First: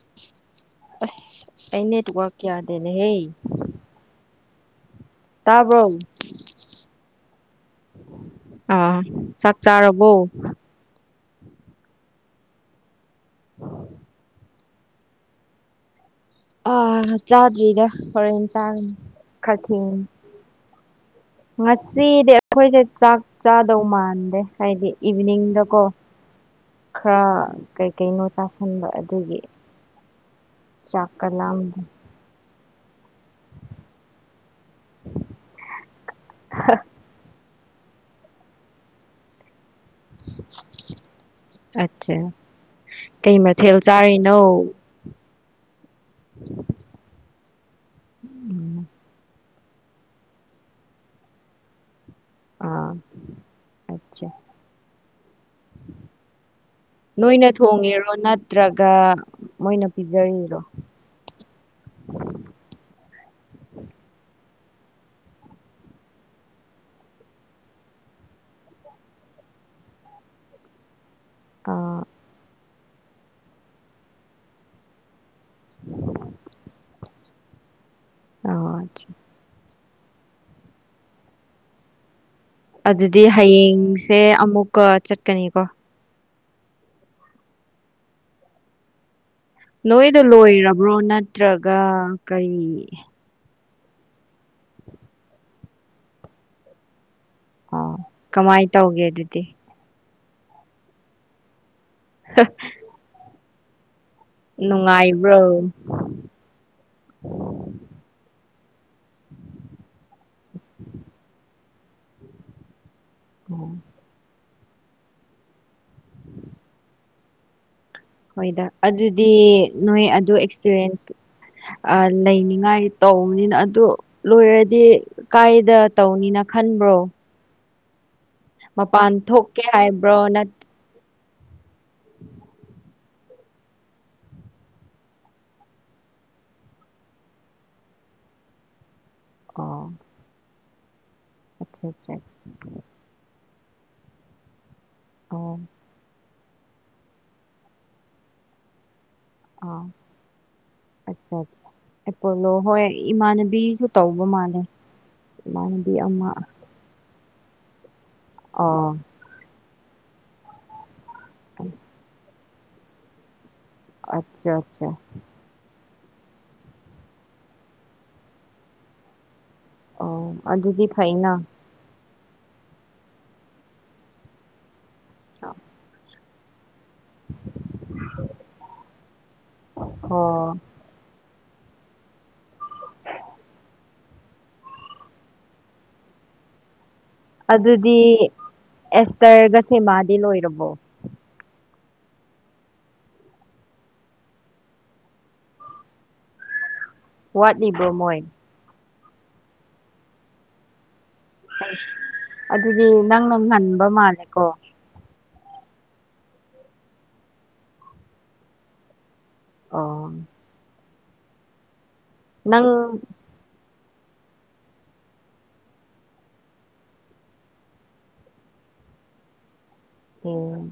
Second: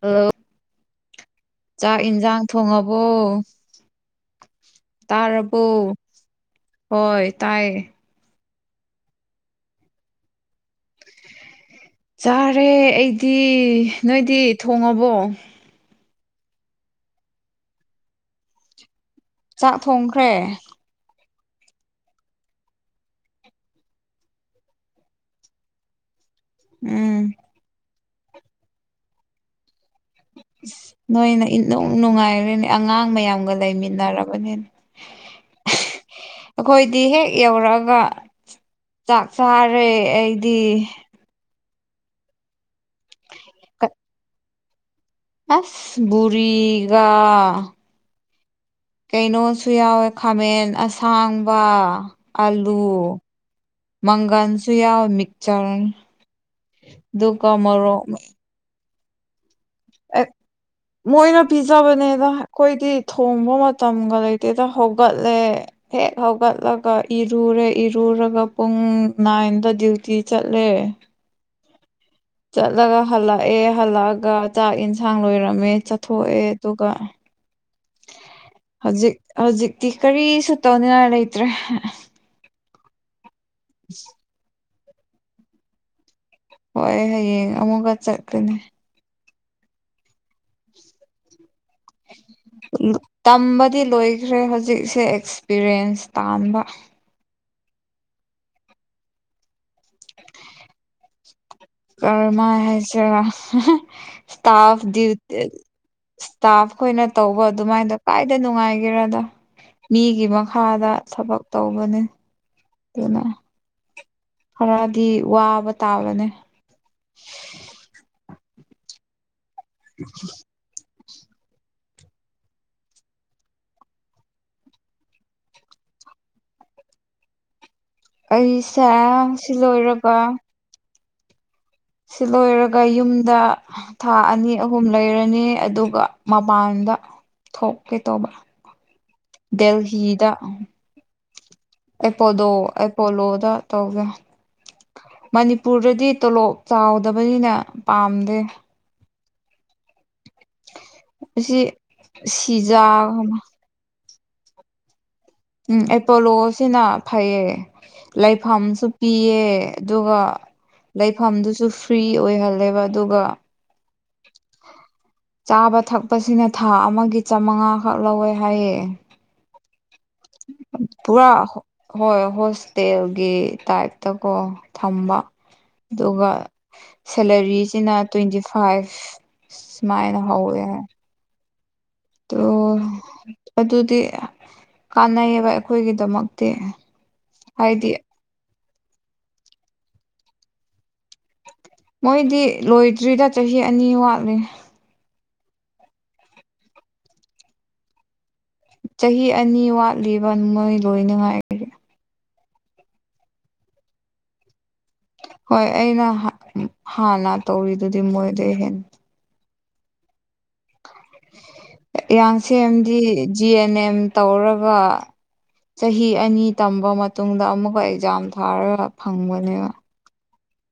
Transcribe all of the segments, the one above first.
Hello ꯑꯩ ꯆꯥꯛ network ꯌꯦꯟꯁꯥꯡ ꯊꯣꯡꯉꯕꯣ ꯌꯥꯗꯦꯅꯦꯍꯦ ꯇꯥꯔꯕꯣ ꯇꯥꯕ꯭ꯔꯣ ꯍꯣꯏ ꯇꯥꯏ ꯑ ꯆꯥꯛ ꯆꯥꯔꯕꯣ ꯆꯥꯔꯦ ꯑꯩꯗꯤ ꯗꯤ ꯅꯣꯏꯗꯤꯠ ꯊꯣꯡꯉꯕꯣ ꯑꯥ ꯆꯥꯗ꯭ꯔꯤꯗ ꯍꯣꯔꯦꯟ ꯆꯥꯔꯅꯤ ꯆꯥꯛ ꯊꯣꯡꯈ꯭ꯔꯦ ꯉꯁꯤꯗꯤ ꯑꯩꯈꯣꯏꯁꯦ ꯆꯥꯛ ꯆꯥꯗꯧ ꯃꯥꯟꯗꯦ ꯍꯥꯏꯗꯤ ꯏꯚꯅꯤꯡꯗꯀꯣ ꯍ ꯎꯝ ꯀꯩ ꯀꯩꯅꯣ ꯆꯥꯁꯟꯕ ꯑꯗꯨꯒꯤ ꯆꯥꯛꯀ ꯅꯣꯏꯅ ꯏ ꯂꯥꯝꯗꯦ ꯅꯨꯡꯉꯥꯏꯔꯦꯅꯦ ꯑꯉꯥꯡ ꯃꯌꯥꯝꯒ ꯂꯩꯃꯤꯟꯅꯔꯕꯅꯤ ꯑꯩꯈꯣꯏꯗꯤ ꯍꯦꯛ ꯌꯧꯔꯛꯑꯒ ꯆꯥꯛ ꯆꯔ ꯐꯔꯦ ꯑꯩꯗꯤ ꯑꯆꯥ ꯀꯩ ꯃꯊꯦꯜ ꯆꯥꯔꯤꯅꯣ ꯑꯁ ꯕꯨꯔꯤꯒꯥ ꯎꯝ ꯀꯩꯅꯣꯁꯨ ꯌꯥꯎꯋꯦ ꯈꯥꯃꯦꯟ ꯑꯁꯥꯡꯕ ꯑꯜꯂꯨ ꯑꯥ ꯑꯠꯆꯥ ꯃꯪꯒꯟꯁꯨ ꯌꯥꯎ ꯆꯔ ꯗꯨꯀ ꯃꯔꯔꯣ ꯇ ꯑꯦ ꯃꯣꯏꯅ ꯄꯤꯖꯕꯅꯦꯅ ꯑꯩꯈꯣꯏꯗꯤ ꯊꯣꯡꯕ ꯃꯇꯝꯒ ꯂꯩ ꯇꯦꯗ ꯍꯧꯒꯠꯂꯦ ꯍꯦꯛ ꯍꯧꯒꯠꯂꯒ ꯏꯔꯨꯔꯦ ꯏꯔꯨꯔꯒ ꯄꯨꯡ ꯅꯥꯏꯟꯗ ꯗ꯭ꯌꯨꯇꯤ ꯆꯠꯂꯦ ꯑꯥ ꯆꯠꯂꯒ ꯍꯜꯂꯛꯑꯦ ꯍꯜꯂꯛꯑꯒ ꯆꯥꯛ ꯌꯦꯟꯁꯥꯡ ꯂꯣꯏꯔ ꯃꯦ ꯆꯠꯊꯣꯛꯑꯦ ꯑꯗꯨꯒ ꯑꯥ ꯍꯧꯖꯤꯛ ꯍꯧꯖꯤꯛ ꯤ ꯀꯔꯤꯁꯨ ꯇꯧꯅꯤꯡꯉꯥꯏ ꯂꯩꯇ꯭ꯔꯦ ꯑꯗꯨ ꯑꯗꯨꯗꯤ ꯍꯌꯦꯡꯁꯦ ꯑꯃꯨꯛ ꯀꯣ ꯆꯠꯀꯅꯤ ꯀꯣ ꯍꯣꯏ ꯍꯌꯦꯡ ꯑꯃꯨꯛꯀ ꯆꯠꯀꯅꯤ ꯅꯣꯏꯗ ꯂꯣꯏꯔꯕ꯭ꯔꯣ ꯅꯠꯇ꯭ꯔꯒ ꯀ ꯀꯩ ꯗꯤ ꯂꯣꯏꯈ꯭ꯔꯦ ꯍꯧꯖꯤꯛꯁꯦ ꯑꯦꯛꯁꯄꯤꯔꯤꯟꯁ ꯇꯥꯟꯕ ꯑꯣ ꯀꯃꯥꯏꯅ ꯇꯧꯒꯦ ꯑꯗꯨꯗꯤ [unintelligible] ꯀꯔꯃꯥꯏ ꯍꯥꯏꯁꯔ ꯍ ꯏꯁꯇꯥꯐ ꯅꯨꯡꯉꯥꯏꯕ꯭ꯔꯣ ꯏꯁꯇꯥꯐ ꯈꯣꯏꯅ ꯇꯧꯕ ꯑꯗꯨꯃꯥꯏꯅꯣ ꯀꯥꯏꯗ ꯅꯨꯡꯉꯥꯏ ꯍꯥꯏꯔꯗꯣ ꯃꯤꯒꯤ ꯃꯈꯥꯗ ꯊꯕꯛ ꯇꯧꯕꯅꯦ ꯀ ꯎ ꯈꯔꯗꯤ ꯋꯥꯕ ꯇꯥꯕꯅꯤ ꯍꯣꯏꯗ ꯑꯗꯨꯗꯤ ꯅꯣꯏ ꯑꯗꯨ ꯑꯦꯛꯁꯄꯤꯔꯤꯌꯦꯟꯁ ꯂꯩꯅꯤꯉꯥꯏ ꯇꯧꯕꯅꯤꯅ ꯑꯗꯨ ꯂꯣꯏꯔꯗꯤ ꯀꯥꯏꯗ ꯇꯧꯅꯤꯅ ꯈꯟꯕ꯭ꯔꯣ ꯑꯩꯁꯦ ꯃꯄꯥꯟ ꯁꯤ ꯊꯣꯛꯀꯦ ꯂꯣꯏꯔꯕ ꯍꯥꯏꯕ꯭ꯔꯣ ꯅꯠ ꯁꯤ ꯂꯣꯏꯔꯒ ꯌꯨꯝꯗ ꯊꯥ ꯑꯅꯤ ꯑꯍꯨꯝ ꯂꯩꯔꯅꯤ ꯑꯗꯨꯒ ꯃꯄꯥꯟꯗ ꯊꯣꯛꯀꯦ ꯇꯧꯕ ꯑꯣ ꯗꯦꯜꯍꯤꯗ ꯑꯆꯥ ꯑꯆꯥ ꯑꯦꯄꯣꯗꯣ ꯑꯦꯄꯣꯂꯣꯗ ꯇꯧꯒ ꯑꯣ ꯃꯅꯤꯄꯨꯔꯗꯗꯤ ꯇꯣꯂꯣꯞ ꯆꯥꯎꯗꯕꯅꯤꯅ ꯄꯥꯝꯗꯦ ꯑ ꯑꯁꯤ ꯑꯆꯥꯂꯣ ꯁꯤꯖꯥ ꯍꯣꯏ ꯏꯃꯅꯕꯤꯁꯨ ꯇꯧꯕ ꯃꯥꯜꯂꯦ ꯎꯝ ꯏꯃꯥꯟꯅꯕꯤ ꯑꯃ ꯑꯦꯄꯣꯂꯣꯁꯤꯅ ꯐꯩꯌꯦ ꯂꯩꯐꯝꯁꯨ ꯑꯣ ꯄꯤꯌꯦ ꯑꯗꯨꯒ ꯂꯩꯐꯝꯗꯨꯁꯨ ꯐ꯭ꯔꯤ ꯑꯣꯏꯍꯜꯂ ꯂꯩꯕꯗꯨꯒ ꯑꯆꯥ ꯑꯠꯆꯥ ꯆꯥꯕ ꯊꯛꯄꯁꯤꯅ ꯊꯥ ꯑꯃꯒꯤ ꯆꯃꯉꯥꯈꯛ ꯂꯧꯋꯦ ꯍꯥꯏꯌꯦ ꯑꯣ ꯑꯗꯗꯤ ꯄꯨꯔꯥ ꯐꯥꯏꯅ ꯍꯣꯏ ꯍꯣꯁꯇꯦꯜꯒꯤ ꯇꯥꯏꯞꯇ ꯀꯣ ꯊꯝꯕ ꯑꯗꯨꯒ ꯁꯦꯂꯔꯤꯁꯤꯅ ꯇ꯭ꯋꯦꯟꯇꯤ ꯐꯥꯏꯚ ꯁꯨꯃꯥꯏꯅ ꯑꯣ ꯍꯧꯋꯦ ꯍꯥꯏ ꯑ ꯑꯗꯨꯗꯤ ꯀꯥꯟꯅꯩꯑꯌꯦꯕ ꯑꯩꯈꯣꯏꯒꯤꯗꯃꯛꯇꯤ ꯍꯥꯏꯗꯤ ꯑꯗꯨꯗꯤ ꯑꯦꯁꯇꯔꯒ ꯁꯦꯃꯥꯗꯤ ꯂꯣꯏꯔꯕꯣ ꯃꯣꯏꯗꯤ ꯂꯣꯏꯗ꯭ꯔꯤꯗ ꯆꯍꯤ ꯑꯅꯤ ꯋꯥꯠꯂꯦ ꯋꯥꯠꯅꯤꯕ ꯃꯣꯏ ꯆꯍꯤ ꯑꯅꯤ ꯋꯥꯠꯂꯤꯕ ꯅꯣꯏ ꯂꯣꯏꯅꯉꯥꯏꯔꯦ ꯑꯗꯨꯗꯤ ꯅꯪꯅ ꯉꯟꯕ ꯃꯥꯜꯂꯦꯀꯣ ꯍꯣꯏ ꯑꯩꯅ ꯍꯥꯟꯅ ꯇꯧꯔꯤꯗꯨꯗꯤ ꯃꯣꯏꯗ ꯍꯦ ꯑꯥ [unintelligible] ꯌꯥꯡꯁ ꯑꯦꯝꯗꯤ ꯖꯤ ꯑꯦꯟ ꯐꯅꯦꯝ ꯇꯧꯔꯒ ꯆꯍꯤ ꯑꯅꯤ ꯇꯝꯕ ꯃꯇꯨꯡꯗ ꯑꯃꯨꯛꯀ ꯑꯦꯛꯖꯥꯝ ꯊꯥꯔꯒ ꯐꯪꯕꯅꯦꯕ ꯑꯣꯝ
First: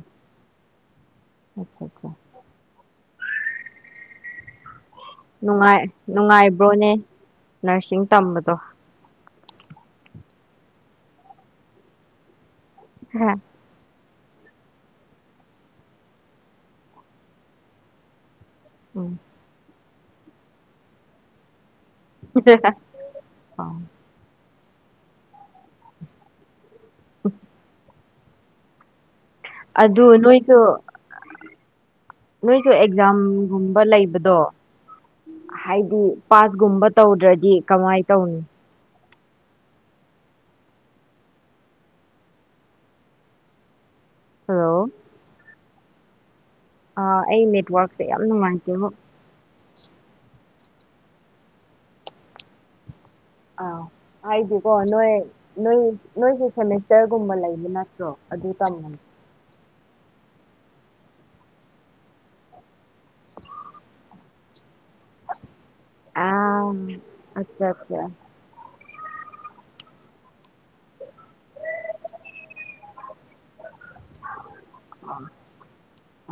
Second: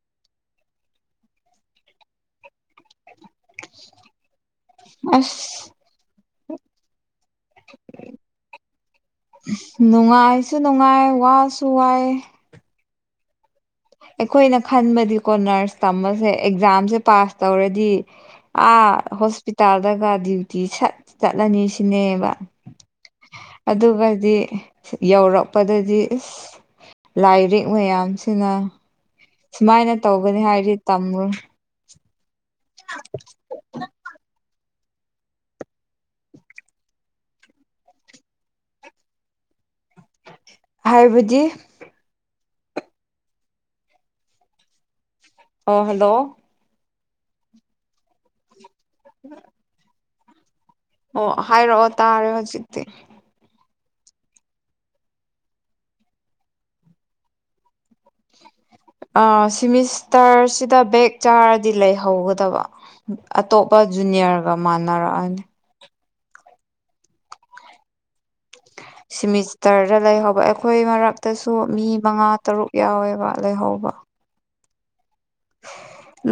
ꯑꯆꯥ ꯑꯠꯆꯥ [unintelligible] ꯑꯁ ꯅꯨꯡꯉꯥꯏ ꯅꯨꯡꯉꯥꯏꯕ꯭ꯔꯣꯅꯦ ꯅꯔꯁꯤꯡ ꯇꯝꯕꯗꯣ ꯅꯨꯡꯉꯥꯏꯁꯨ ꯅꯨꯡꯉꯥꯏ ꯋꯥꯁꯨ ꯋꯥꯏ ꯍꯥꯥ ꯑꯩꯈꯣꯏꯅ ꯈꯟꯕꯗꯤ ꯀꯣ ꯅꯔꯁ ꯇꯃꯁꯦ ꯑꯦꯛꯖꯥꯝꯁꯦ ꯄꯥꯁ ꯇꯧꯔꯗꯤ ꯑ ꯎꯝ ꯍꯣꯁꯄꯤꯇꯥꯜ ꯆꯠꯂꯒ ꯗ꯭ꯌꯨꯇꯤ ꯆꯠꯂꯅꯤ ꯁꯤꯅꯦꯕ ꯑꯣ ꯑꯗꯨꯒꯗꯤ ꯌꯧꯔꯛꯄꯗꯗꯤ ꯂꯥꯏꯔꯤꯛ ꯃꯌꯥꯝ ꯁꯤꯅ ꯁꯨꯃꯥꯏꯅ ꯑꯗꯨ ꯇꯧꯒꯅꯤ ꯅꯣꯏꯁꯨ ꯍꯥꯏꯗꯤ ꯇꯝꯃꯣꯏ ꯅꯣꯏꯁꯨ ꯑꯦꯛꯖꯥꯝꯒꯨꯝꯕ ꯂꯩꯕꯗꯣ ꯍꯥꯏꯗꯤ ꯄꯥꯁꯒꯨꯝꯕ ꯇꯧꯗ꯭ꯔꯗꯤ ꯀꯃꯥꯏ ꯇꯧꯅꯤ ꯍꯥꯏꯕꯗꯤ ꯍꯜꯂꯣ ꯑ ꯍꯜꯂꯣ ꯑ ꯑꯩ ꯅꯦꯠꯋꯔꯛꯁꯦ ꯌꯥꯝ ꯅꯨꯡꯉꯥꯏꯇꯦ ꯕꯣ [unintelligible] [inaudible] ꯑꯣ ꯍꯥꯏꯔꯛꯑꯣ ꯇꯥꯔꯦ ꯍꯣꯖꯤꯛꯇꯤ ꯑꯥ ꯍꯥꯏꯗꯤꯀꯣ ꯅꯣꯏ ꯅꯣꯏ ꯅꯣꯏꯁꯦ ꯁꯦꯃꯦꯁꯇꯔꯒꯨꯝꯕ ꯂꯩꯕ ꯅꯠꯇ꯭ꯔꯣ ꯑꯗꯨ ꯇꯝ ꯑꯥ ꯁꯤꯃꯤꯁꯇꯔꯁꯤꯗ ꯚꯦꯛ ꯆꯥꯔꯗꯤ ꯂꯩꯍꯧꯒꯗꯕ ꯑꯇꯣꯞꯄ ꯖꯨꯅꯤꯌꯔꯒ ꯃꯥꯟꯅꯔꯛꯑꯅꯤ ꯑꯥꯝ ꯑꯆꯥ ꯆꯥ ꯁꯤꯃꯤꯁꯇꯔꯗ ꯂꯩꯍꯧꯕ ꯑꯩꯈꯣꯏ ꯃꯔꯛꯇꯁꯨ ꯃꯤ ꯃꯉꯥ ꯇꯔꯨꯛ ꯌꯥꯎꯋꯦꯕ ꯂꯩꯍꯧꯕ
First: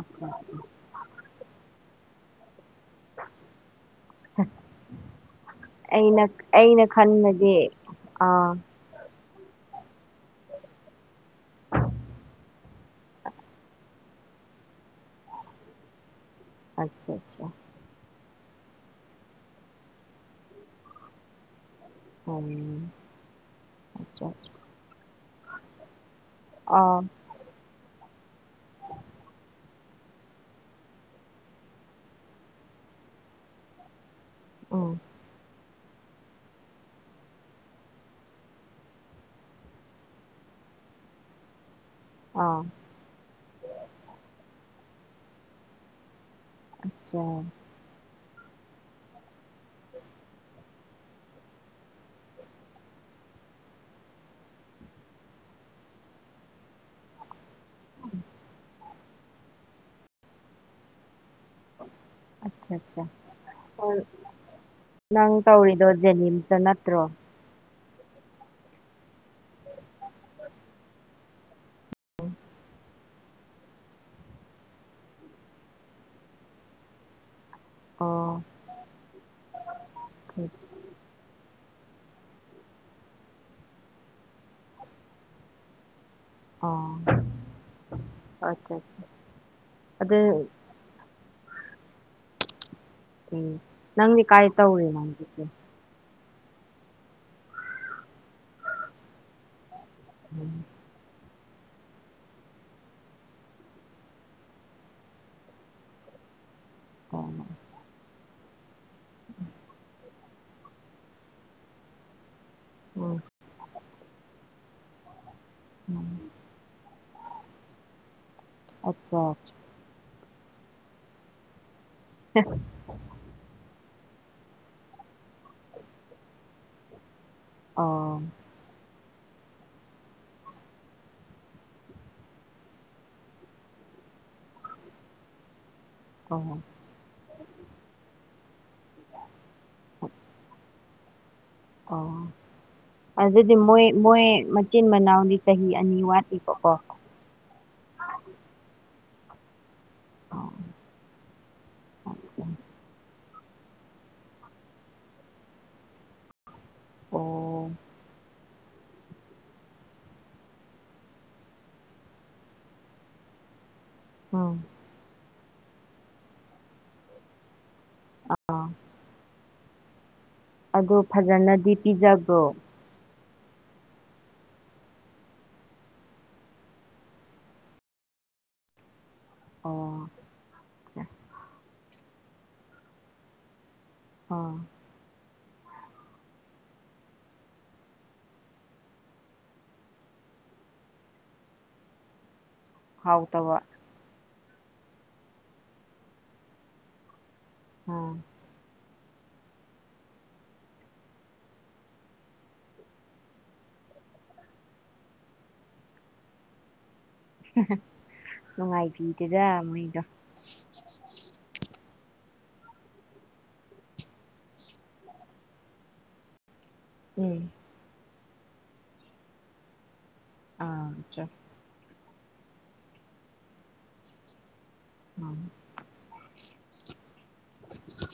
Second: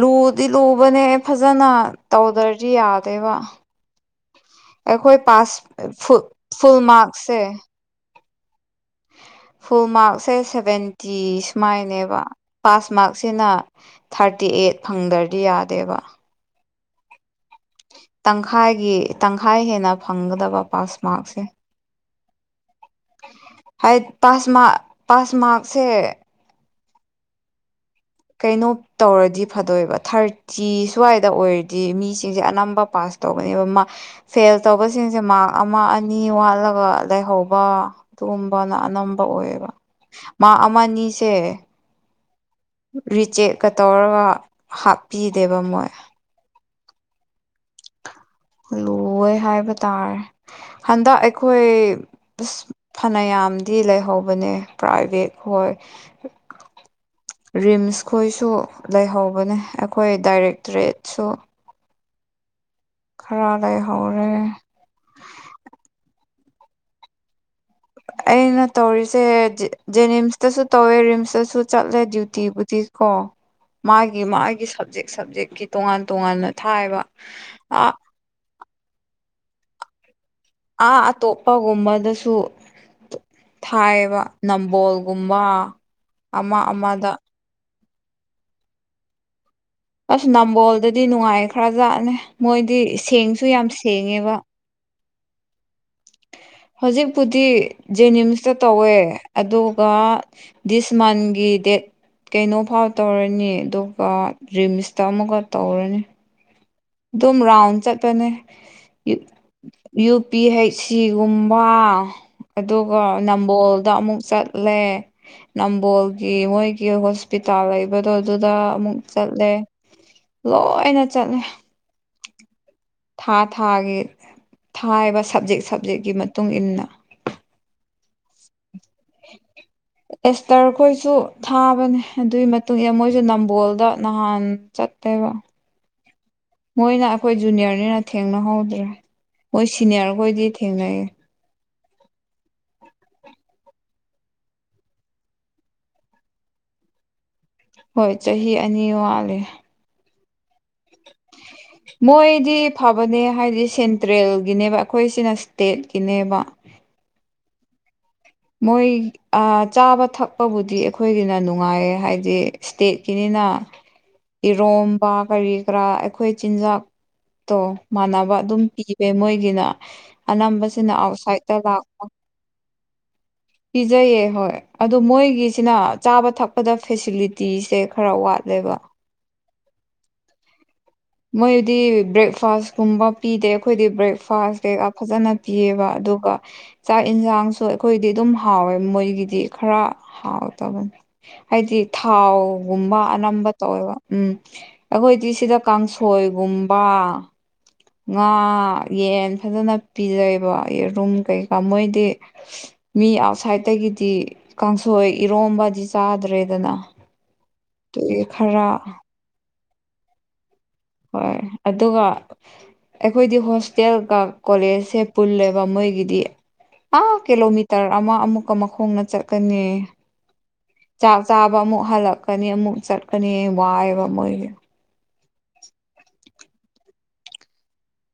ꯑꯆꯥ ꯑꯆꯥ ꯂꯨꯕꯅꯦ ꯐꯖꯅ ꯇꯧꯗꯔ ꯗꯤ ꯌꯥꯗꯦꯕ ꯑꯩꯈꯣꯏ ꯄꯥꯁ ꯐꯨꯜ ꯑꯩꯅ ꯐꯨꯜ ꯑꯩꯅ ꯃꯥꯛꯁꯦ ꯈꯟꯕꯗꯤ ꯑꯥ ꯐꯨꯜ ꯃꯥꯔꯛꯁꯦ ꯁꯚꯦꯟꯇꯤ ꯁꯨꯃꯥꯏꯅꯦꯕ ꯄꯥꯁ ꯃꯥꯛꯁꯤꯅ ꯊꯥꯔꯇꯤ ꯑꯦꯠ ꯐꯪꯗꯔꯗꯤ ꯌꯥꯗꯦꯕ ꯑꯆꯥ ꯆꯥ ꯆꯥ ꯇꯪꯈꯥꯏꯒꯤ ꯇꯪꯈꯥꯏ ꯍꯦꯟꯅ ꯐꯪꯒꯗꯕ ꯄꯥꯁ ꯃꯥꯔꯛꯁꯦ ꯎꯝ ꯍꯩꯠ ꯑꯆꯥ ꯄꯥꯁ ꯃꯥꯛ ꯄꯥꯁ ꯃꯥꯛꯁꯦ ꯑꯥ ꯀꯩꯅꯣ ꯇꯧꯔꯗꯤ ꯐꯗꯣꯏꯕ ꯊꯥꯔꯇꯤ ꯁ꯭ꯋꯥꯏꯗ ꯑꯣꯏꯔꯗꯤ ꯃꯤꯁꯤꯡꯁꯦ ꯑꯅꯝꯕ ꯄꯥꯁ ꯇꯧꯒꯅꯦꯕ ꯃꯥ ꯐꯦꯜ ꯎꯝ ꯇꯧꯕꯁꯤꯡꯖꯦ ꯃꯥ ꯑꯝ ꯃꯥ ꯑꯅꯤ ꯋꯥꯠꯂꯒ ꯂꯩꯍꯧꯕ ꯑꯗꯨꯒꯨꯝꯕꯅ ꯑꯅꯝꯕ ꯑꯣꯏꯌꯦꯕ ꯃꯥꯛ ꯑꯃ ꯅꯤꯁꯦ ꯑ ꯔꯤꯆꯦꯛꯀ ꯇꯧꯔꯒ ꯍꯥꯞꯄꯤꯗꯦꯕ ꯃꯣꯏ ꯑꯆꯥ ꯍꯨꯏ ꯂꯣꯏ ꯍꯥꯏꯕ ꯇꯥꯔꯦ ꯍꯟꯗꯛ ꯑꯩꯈꯣꯏ ꯄꯤꯁ ꯐꯅꯌꯥꯝꯗꯤ ꯂꯩꯍꯧꯕꯅꯦ ꯄ꯭ꯔꯥꯏꯚꯦꯠ ꯈꯣꯏ ꯔꯤꯝꯁ ꯈꯣꯏꯁꯨ ꯂꯩꯍꯧꯕꯅꯦ ꯑꯩꯈꯣꯏ ꯗꯥꯏꯔꯦꯛꯇꯔꯦꯠꯁꯨ ꯑ ꯑꯆꯥ ꯆꯥ ꯈꯔ ꯂꯩꯍꯧꯔꯦ ꯅꯪ ꯇꯧꯔꯤꯗꯣ ꯖꯦꯅꯤꯝꯁ ꯅꯠꯇ꯭ꯔꯣ ꯑꯩꯅ ꯇꯧꯔꯤꯁꯦ ꯖꯦ ꯖꯦꯅꯤꯝꯁꯇꯁꯨ ꯇꯧꯋꯦ ꯔꯤꯝꯁꯇꯁꯨ ꯆꯠꯂꯦ ꯗ꯭ꯌꯨꯇꯤꯕꯨꯗꯤ ꯀꯣ ꯃꯥꯒꯤ ꯃꯥꯒꯤ ꯁꯕꯖꯦꯛ ꯁꯕꯖꯦꯛꯀꯤ ꯇꯣꯉꯥꯟ ꯇꯣꯉꯥꯟꯅ ꯊꯥꯏꯌꯦꯕ ꯑ ꯑꯣ ꯑꯥ ꯑꯇꯣꯞꯄꯒꯨꯝꯕꯗꯁꯨ ꯊꯥꯏꯌꯦꯕ ꯅꯝꯕꯣꯜꯒꯨꯝꯕ ꯑꯃ ꯑꯣ ꯑꯃꯗ ꯑꯆꯥ ꯑꯆꯥ ꯆꯥ ꯑꯁ ꯅꯝꯕꯣꯜꯗꯠ ꯗꯤ ꯅꯨꯡꯉꯥꯏ ꯈꯔꯖꯥꯠꯅꯦ ꯃꯣꯏꯗꯤ ꯁꯦꯡꯁ ꯅꯪꯗꯤ ꯀꯥꯏ ꯇꯧꯔꯤ ꯅꯪ ꯎꯠꯀꯦꯝ ꯍꯣꯖꯤꯛꯄꯨꯗꯤ ꯖꯦꯅꯤꯝꯁꯇ ꯇꯧꯋꯦ ꯑꯗꯨ ꯀ ꯎꯝ ꯗꯤꯁꯃꯟꯒꯤ ꯗꯦꯠ ꯀꯦꯅꯣ ꯐꯥꯎ ꯇꯧꯔꯅꯤ ꯑꯗꯨꯒ ꯔꯤꯝꯁꯇ ꯑꯃꯨꯒ ꯇꯧꯔꯅꯤ ꯑꯣ ꯗꯨꯝ ꯔꯥꯎꯟ ꯆꯠꯄꯅꯦ ꯏꯠ ꯌꯨ ꯄꯤ ꯍꯩꯆꯁꯤ ꯁꯤꯒꯨꯝꯕ ꯑꯗꯨꯒ ꯎꯝ ꯅꯝꯕꯣꯜꯗ ꯑꯃꯨꯛ ꯆꯠꯂꯦ ꯎꯝ ꯅꯝꯕꯣꯜꯒꯤ ꯃꯣꯏꯒꯤ ꯍꯣꯁꯄꯤꯇꯥꯜ ꯂꯩꯕꯗꯣ ꯑꯗꯨꯗ ꯑꯃꯨꯛ ꯑꯆꯥ ꯆꯠꯂꯦ ꯂꯣꯏꯅ ꯆꯠꯂꯦ ꯊꯥ ꯊꯥꯒꯦ ꯊꯥꯏꯕ ꯁꯕꯖꯦꯛ ꯁꯕꯖꯦꯛꯀꯤ ꯃꯇꯨꯡ ꯏ ꯃꯇꯨꯡꯏꯟꯅ ꯑꯣ ꯑꯦꯁꯇꯔ ꯈꯣꯏꯁꯨ ꯊꯥꯕꯅꯦ ꯑꯗꯨꯒꯤ ꯃꯇꯨꯡ ꯏꯟꯅ ꯃꯣꯏꯁꯨ ꯅꯝꯕꯣꯜꯗ ꯅꯍꯥꯟ ꯆꯠꯇꯦꯕ ꯑꯣ ꯑꯩꯈꯣꯏ ꯖꯨꯅꯤꯌꯔꯅꯤꯅ ꯊꯦꯡꯅꯍꯧꯗ꯭ꯔꯦ ꯃꯣꯏ ꯁꯤꯅꯤꯌꯥꯔꯈꯣꯏꯗꯤ ꯊꯦꯡꯅꯩ ꯑꯣ ꯑꯗꯨꯗꯤ ꯃꯣꯏ ꯃꯣꯏ ꯃꯆꯤꯟ ꯃꯅꯥꯎꯗꯤ ꯆꯍꯤ ꯑꯅꯤ ꯋꯥꯠꯂꯤꯕꯀꯣ ꯍꯣꯏ ꯆꯍꯤ ꯑꯅꯤ ꯃꯥꯜꯂꯦ ꯑꯣ ꯑꯠꯆꯥ. ꯃꯣꯏꯗꯤ ꯐꯕꯅꯦ ꯍꯥꯏꯗꯤ ꯁꯦꯟꯇ꯭ꯔꯦꯜꯒꯤꯅꯦꯕ ꯑꯩꯈꯣꯏꯁꯤꯅ ꯏꯁꯇꯦꯠꯀꯤꯅꯦꯕ ꯑꯣ ꯃꯣꯏ ꯆꯥꯕ ꯊꯛꯄꯕꯨꯗꯤ ꯑꯩꯈꯣꯏꯒꯤꯅ ꯅꯨꯡꯉꯥꯏ ꯍꯥꯏꯗꯤ ꯏꯁꯇꯦꯠꯀꯤꯅꯤꯅ ꯏ ꯎꯝ ꯔꯣꯝꯕꯥ ꯀꯔꯤ ꯀꯔꯥ ꯑꯩꯈꯣꯏ ꯆꯤꯟꯖꯥꯛꯇꯣ ꯃꯥꯟꯅꯕ ꯑꯗꯨꯝ ꯄꯤꯕ ꯃꯣꯏꯒꯤꯅ ꯑꯅꯝꯝꯕꯕꯁꯤꯅ ꯑꯗꯨ ꯑꯥꯎꯠꯁꯥꯏꯠꯇ ꯐꯖꯅꯗꯤ ꯂꯥꯛꯄ ꯄꯤꯖꯕ꯭ꯔꯣ ꯄꯤꯖꯩꯌꯦꯦ ꯍꯣꯏ ꯑꯗꯨ ꯃꯣꯏꯒꯤꯁꯤꯅ ꯆꯥꯕ ꯊꯛꯄꯗ ꯐꯦꯁꯤꯂꯤꯇꯤꯁꯦ ꯈꯔ ꯋꯥꯠꯂꯦꯕ ꯑꯣ ꯃꯣꯏꯗꯤ ꯕ꯭ꯔꯦꯛꯐꯥꯁ ꯀꯨꯝꯕ ꯄꯤꯗꯦ ꯑꯩꯈꯣꯏꯗꯤ ꯑꯥ ꯕ꯭ꯔꯦꯛꯐꯥꯁ ꯀꯩꯀꯥ ꯐꯖꯅ ꯄꯤꯌꯦꯕ ꯑꯗꯨꯒ ꯆꯥꯛ ꯌꯦꯟꯁꯥꯡꯁꯨ ꯑꯩꯈꯣꯏꯗꯤ ꯑꯗꯨꯝ ꯍꯥꯎꯋꯦ ꯃꯣꯏꯒꯤꯗꯤ ꯈꯔ ꯍꯥꯎꯇꯕꯅꯤ ꯍꯥꯏꯗꯤ ꯊꯥꯎ ꯒꯨꯝꯕ ꯑꯅꯝꯕ ꯍꯥꯎꯇꯕ ꯇꯧꯋꯦꯕ ꯎꯝ ꯑ ꯍꯣꯏ ꯁꯤꯗ ꯀꯥꯡꯁꯣꯏꯒꯨꯝꯕ ꯑꯥ ꯉꯥ ꯌꯦꯟ ꯐꯖꯅ ꯄꯤꯖꯩꯑꯕ ꯌꯦꯔꯨꯝ ꯀꯩꯀꯥ ꯃꯣꯏꯗꯤ ꯃꯤ ꯑꯥꯎꯠꯁꯥꯏꯗꯠꯇꯒꯤꯗꯤ ꯀꯥꯡꯁꯣꯏ ꯏꯔꯣꯝꯕꯗꯤ ꯆꯥꯗ꯭ꯔꯦꯗꯅ ꯑꯗꯨꯒꯤ ꯈꯔ ꯅꯨꯡꯉꯥꯏꯕꯤꯗꯨꯗ ꯃꯨꯏꯗ ꯍꯣꯏ ꯑꯗꯨꯒ ꯑꯩꯈꯣꯏꯗꯤ ꯍꯣꯁꯇꯦꯜꯒ ꯀꯣꯂꯦꯖꯁꯦ ꯄꯨꯜꯂꯦꯕ ꯃꯣꯏꯒꯤꯗꯤ ꯑꯥ ꯎꯝ ꯀꯤꯂꯣꯃꯤꯇꯔ ꯑꯃ ꯑꯃꯨꯛ ꯨꯀ ꯃꯈꯣꯡꯅ ꯆꯠꯀꯅꯤ ꯑꯥ ꯆꯥꯛ ꯑꯠꯆꯥ. ꯆꯥꯕ ꯑꯃꯨꯛ ꯍꯜꯂꯛ ꯆꯀꯅꯤ ꯑꯃꯨꯛ ꯆꯠꯀꯅꯤ ꯋꯥꯏꯕ ꯃꯣꯏꯒꯤ ꯎꯝ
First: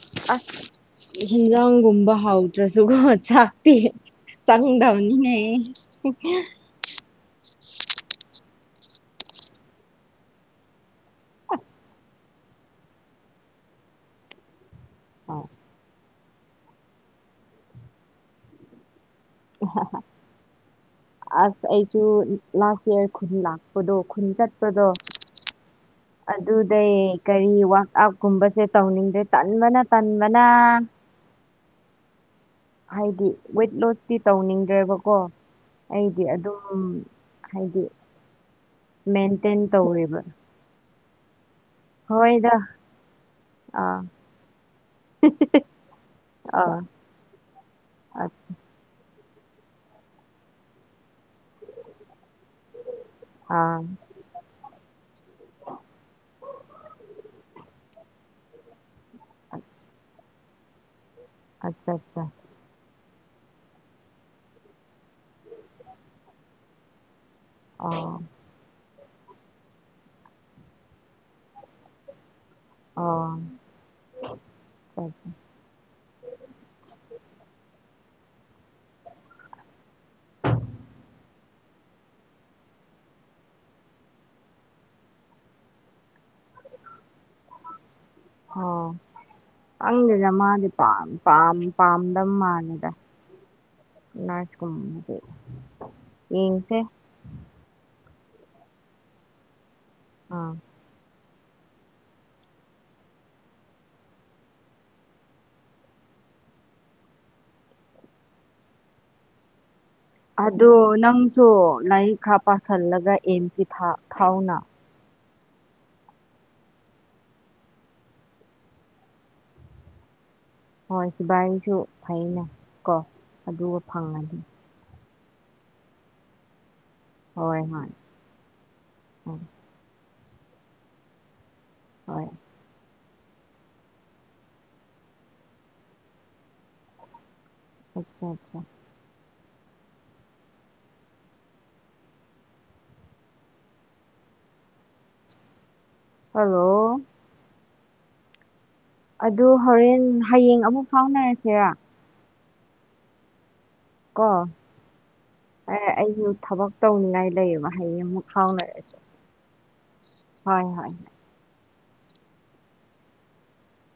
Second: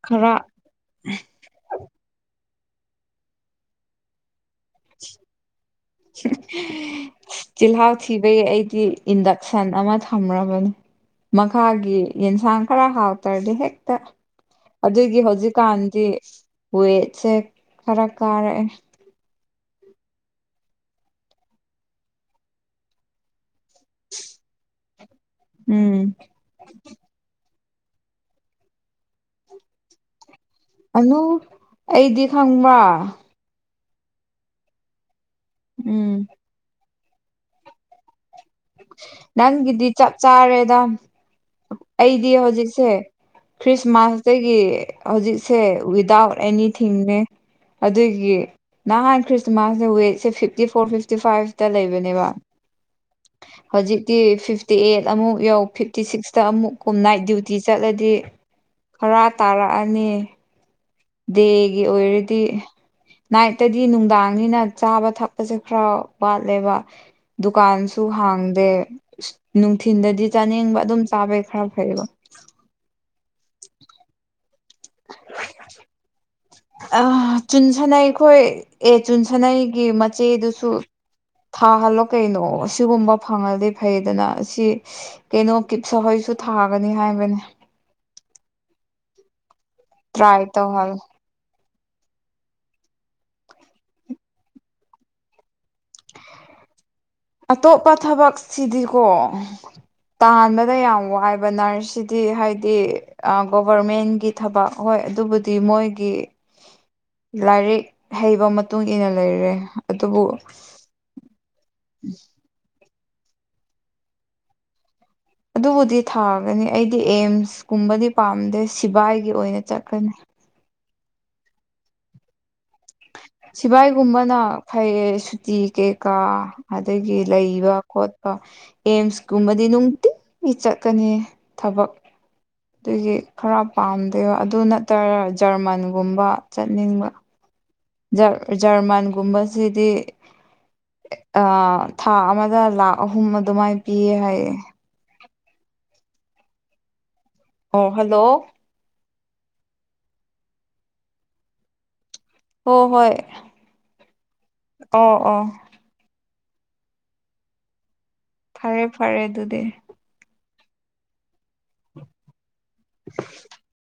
ꯈꯔ ꯑꯁ ꯍꯦꯟꯖꯥꯡꯒꯨꯝꯕ ꯍꯥꯎ ꯁꯨꯒ ꯆꯥꯛꯇꯤ ꯆꯥꯡꯗꯅꯤꯅꯦ [unintelligible] ꯆꯤꯜꯍꯥꯎ ꯊꯤꯕꯩ ꯑꯩꯗꯤ ꯏꯟꯗꯛꯁꯟ ꯑꯃ ꯊꯝꯔꯕꯅꯤ ꯃꯈꯥꯒꯤ ꯌꯦꯟꯁꯥꯡ ꯈꯔ ꯍꯥꯎꯇ꯭ꯔꯗꯤ ꯍꯦꯛꯇ ꯑꯗꯨꯒꯤ ꯑ, ꯍꯧꯖꯤꯛꯀꯥꯟꯗꯤ ꯋꯦꯠꯁꯦ ꯈꯔ ꯀꯥꯔꯛꯑꯦ ꯑꯁ ꯑꯩꯁꯨ ꯂꯥꯁ [unintelligible] ꯄꯗꯣ ꯈꯨꯟ ꯆꯠꯄꯗꯣ ꯎꯝ ꯑꯗꯨꯗꯩ ꯀꯔꯤ ꯑꯞ ꯀꯨꯝꯕꯁꯦ ꯇꯧꯅꯤꯡꯗꯦ ꯇꯟꯕꯅ ꯇꯟꯕꯅ ꯕꯅꯥ ꯑꯅꯨ ꯑꯩꯗꯤ ꯈꯪꯕ꯭ꯔꯥ ꯍꯥꯏꯗꯤ ꯋꯦꯠ ꯂꯣꯁ ꯇꯤ ꯇꯧꯅꯤꯡꯗ꯭ꯔꯦꯕꯀꯣ ꯎꯝ ꯑꯩꯗꯤ ꯑꯗꯨꯝ ꯍꯥꯏꯗꯤ ꯃꯦꯟꯇꯦꯟ ꯅꯪꯒꯤꯗꯤ ꯆꯞ ꯇꯧꯔꯦꯕ ꯆꯥꯔꯦꯗ ꯑꯩꯗꯤ ꯍꯣꯏꯗ ꯍꯧꯖꯤꯛꯁꯦ ꯑꯥ ꯈ꯭ꯔꯤꯁꯃꯥꯁꯇꯒꯤ ꯍꯧꯖꯤꯛꯁꯦ ꯋꯤꯗꯥꯎꯠ ꯑꯥ ꯑꯦꯅꯤꯊꯤꯡꯅꯦ ꯑꯗꯨꯒꯤ ꯑꯠ- ꯅꯍꯥꯟ ꯈ꯭ꯔꯤꯁ ꯃꯥ ꯋꯦꯠꯁꯦ ꯐꯤꯐꯇꯤ ꯐꯣꯔ ꯐꯤꯐꯇꯤ ꯐꯥꯏꯚꯇ ꯂꯩꯕꯅꯦꯕ ꯑꯥ ꯍꯧꯖꯤꯛꯇꯤ ꯐꯤꯐ ꯐꯤꯐꯇꯤ ꯑꯦꯠ ꯑꯃꯨꯛ ꯌꯧ ꯐꯤꯞꯇꯤ ꯁꯤꯛꯁꯇ ꯑꯃꯨꯛ ꯀꯨꯝ ꯅꯥꯏꯠ ꯗ꯭ꯌꯨꯇꯤ ꯆꯠꯂꯗꯤ ꯈꯔ ꯇꯥꯔꯛꯑꯅꯤ ꯗꯦꯒꯤ ꯑꯠꯆꯥ ꯑꯠꯆꯥ ꯑꯣꯏꯔꯗꯤ ꯅꯥꯏꯠꯇꯗꯤ ꯅꯨꯡꯗꯥꯡꯅꯤꯅ ꯆꯥꯕ ꯊꯛꯄꯁꯦ ꯈꯔ ꯋꯥꯠꯂꯦꯕ ꯗꯨꯀꯥꯟꯁꯨ ꯑꯣ ꯍꯥꯡꯗꯦ ꯅꯨꯡꯊꯤꯟꯗꯗꯤ ꯆꯥꯅꯤꯡꯕ ꯑꯗꯨꯝ ꯆꯥꯕꯩ ꯈꯔ ꯐꯩꯕ ꯑꯥ ꯑ ꯆꯨꯟꯁꯅꯩ ꯑꯈꯣꯏ ꯑꯦ ꯆꯨꯟꯁꯅꯩꯒꯤ ꯃꯆꯦꯗꯨꯁꯨ ꯊꯥꯍꯜꯂꯣ ꯀꯩꯅꯣ ꯑꯁꯤꯒꯨꯝꯕ ꯐꯪꯂꯗꯤ ꯐꯩꯗꯅ ꯑꯁꯤ ꯀꯩꯅꯣ ꯀꯤꯞꯁ ꯍꯣꯏꯁꯨ ꯊꯥꯒꯅꯤ ꯍꯥꯏꯕꯅꯤ ꯑꯣ ꯈꯪꯗꯦꯗ ꯇ꯭ꯔꯥꯏ ꯃꯥꯗꯤ ꯇꯧꯍꯜꯂꯣ ꯄꯥꯝ ꯄꯥꯝ ꯄꯥꯝꯗꯝ ꯃꯥꯜꯂꯤꯗ ꯅꯥꯇꯠ ꯀꯨꯝꯕꯁꯦ ꯌꯦꯡꯁꯦ ꯑꯇꯣꯞꯄ ꯊꯕꯛꯁꯤꯗꯤꯀꯣ ꯑꯥ ꯇꯥꯟꯕꯗ ꯌꯥꯝ ꯋꯥꯏꯕ ꯕꯅꯥꯔꯁꯤꯗꯤ ꯍꯥꯏꯗꯤ ꯒꯣꯚꯔꯃꯦꯟꯒꯤ ꯊꯕꯛ ꯍꯣꯏ ꯑꯗꯨꯕꯨꯗꯤ ꯃꯣꯏꯒꯤ ꯂꯥꯏꯔꯤꯛ ꯍꯩꯕ ꯃꯇꯨꯡ ꯏꯟꯅ ꯂꯩꯔꯦ ꯑꯗꯨꯕꯨ ꯑꯗꯣ ꯅꯪ ꯗꯣ ꯂꯥꯏꯔꯤꯛ ꯈꯥ ꯄꯥꯁꯜꯂꯣ ꯌꯦꯟꯀꯤ ꯊ ꯊꯥꯎꯅꯥ ꯑꯗꯨꯕꯨꯗꯤ ꯊꯥꯒꯅꯤ ꯑꯩꯗꯤ ꯑꯦꯝꯁꯀꯨꯝꯕꯗꯤ ꯄꯥꯝꯗꯦ ꯁꯤꯕꯥꯏꯒꯤ ꯑꯣꯏꯅ ꯆꯠꯀꯅꯤ ꯍꯣꯏ ꯁꯤꯕꯥꯏꯁꯨ ꯐꯩꯅ ꯀꯣ ꯑꯗꯨꯒ ꯁꯤꯚꯏꯒꯨꯝꯕꯅ ꯐꯪꯉꯗꯤ ꯐꯩꯌꯦ ꯁꯇꯤ ꯀꯦꯀꯥ ꯑꯗꯒꯤ ꯍꯣꯏ ꯂꯩꯕ ꯍꯣꯏ ꯈꯣꯠꯄ ꯍꯣꯏ ꯑꯦꯝꯁꯀꯨꯝꯕꯗꯤ ꯅꯨꯡꯇꯤ ꯃꯤ ꯆꯠꯀꯅꯤ ꯊꯕꯛ ꯍꯣꯏ ꯑꯗꯒꯤ ꯈꯔ ꯄꯥꯝꯗꯦꯕ ꯑꯗꯨ ꯅꯠꯇꯔ ꯖꯔꯃꯟꯒꯨꯝꯕ ꯆꯠꯅꯤꯡꯕ ꯑꯠꯆꯥ ꯑꯠꯆꯥ ꯖꯔꯃꯟꯒꯨꯝꯕ ꯑꯁꯤꯗꯤ ꯊꯥ ꯑꯃꯗ ꯂꯥꯛ ꯑꯍꯨꯝ ꯑꯗꯨꯃꯥꯏꯅ ꯄꯤꯌꯦ ꯍꯥꯏꯌꯦ ꯍꯜꯂꯣ ꯑꯣ ꯍꯜꯂꯣ ꯑꯗꯨ ꯍꯣꯔꯦꯟ ꯍꯌꯦꯡ ꯑꯃꯨꯛ ꯐꯥꯎꯅꯔꯁꯤꯦꯔꯥ ꯍ ꯍꯣꯏ ꯀꯣ ꯑꯣ ꯑꯣ ꯑꯩꯁꯨ ꯊꯕꯛ ꯇꯧꯅꯤꯡꯉꯥꯏ ꯂꯩꯌꯦꯕ ꯍꯌꯦꯡ ꯑꯃꯨꯛ ꯐꯔꯦ ꯐꯥꯎꯅꯔꯁꯤ ꯐꯔꯦ ꯑꯗꯨꯗꯤ ꯍꯣꯏ ꯍꯣꯏ [unintelligible]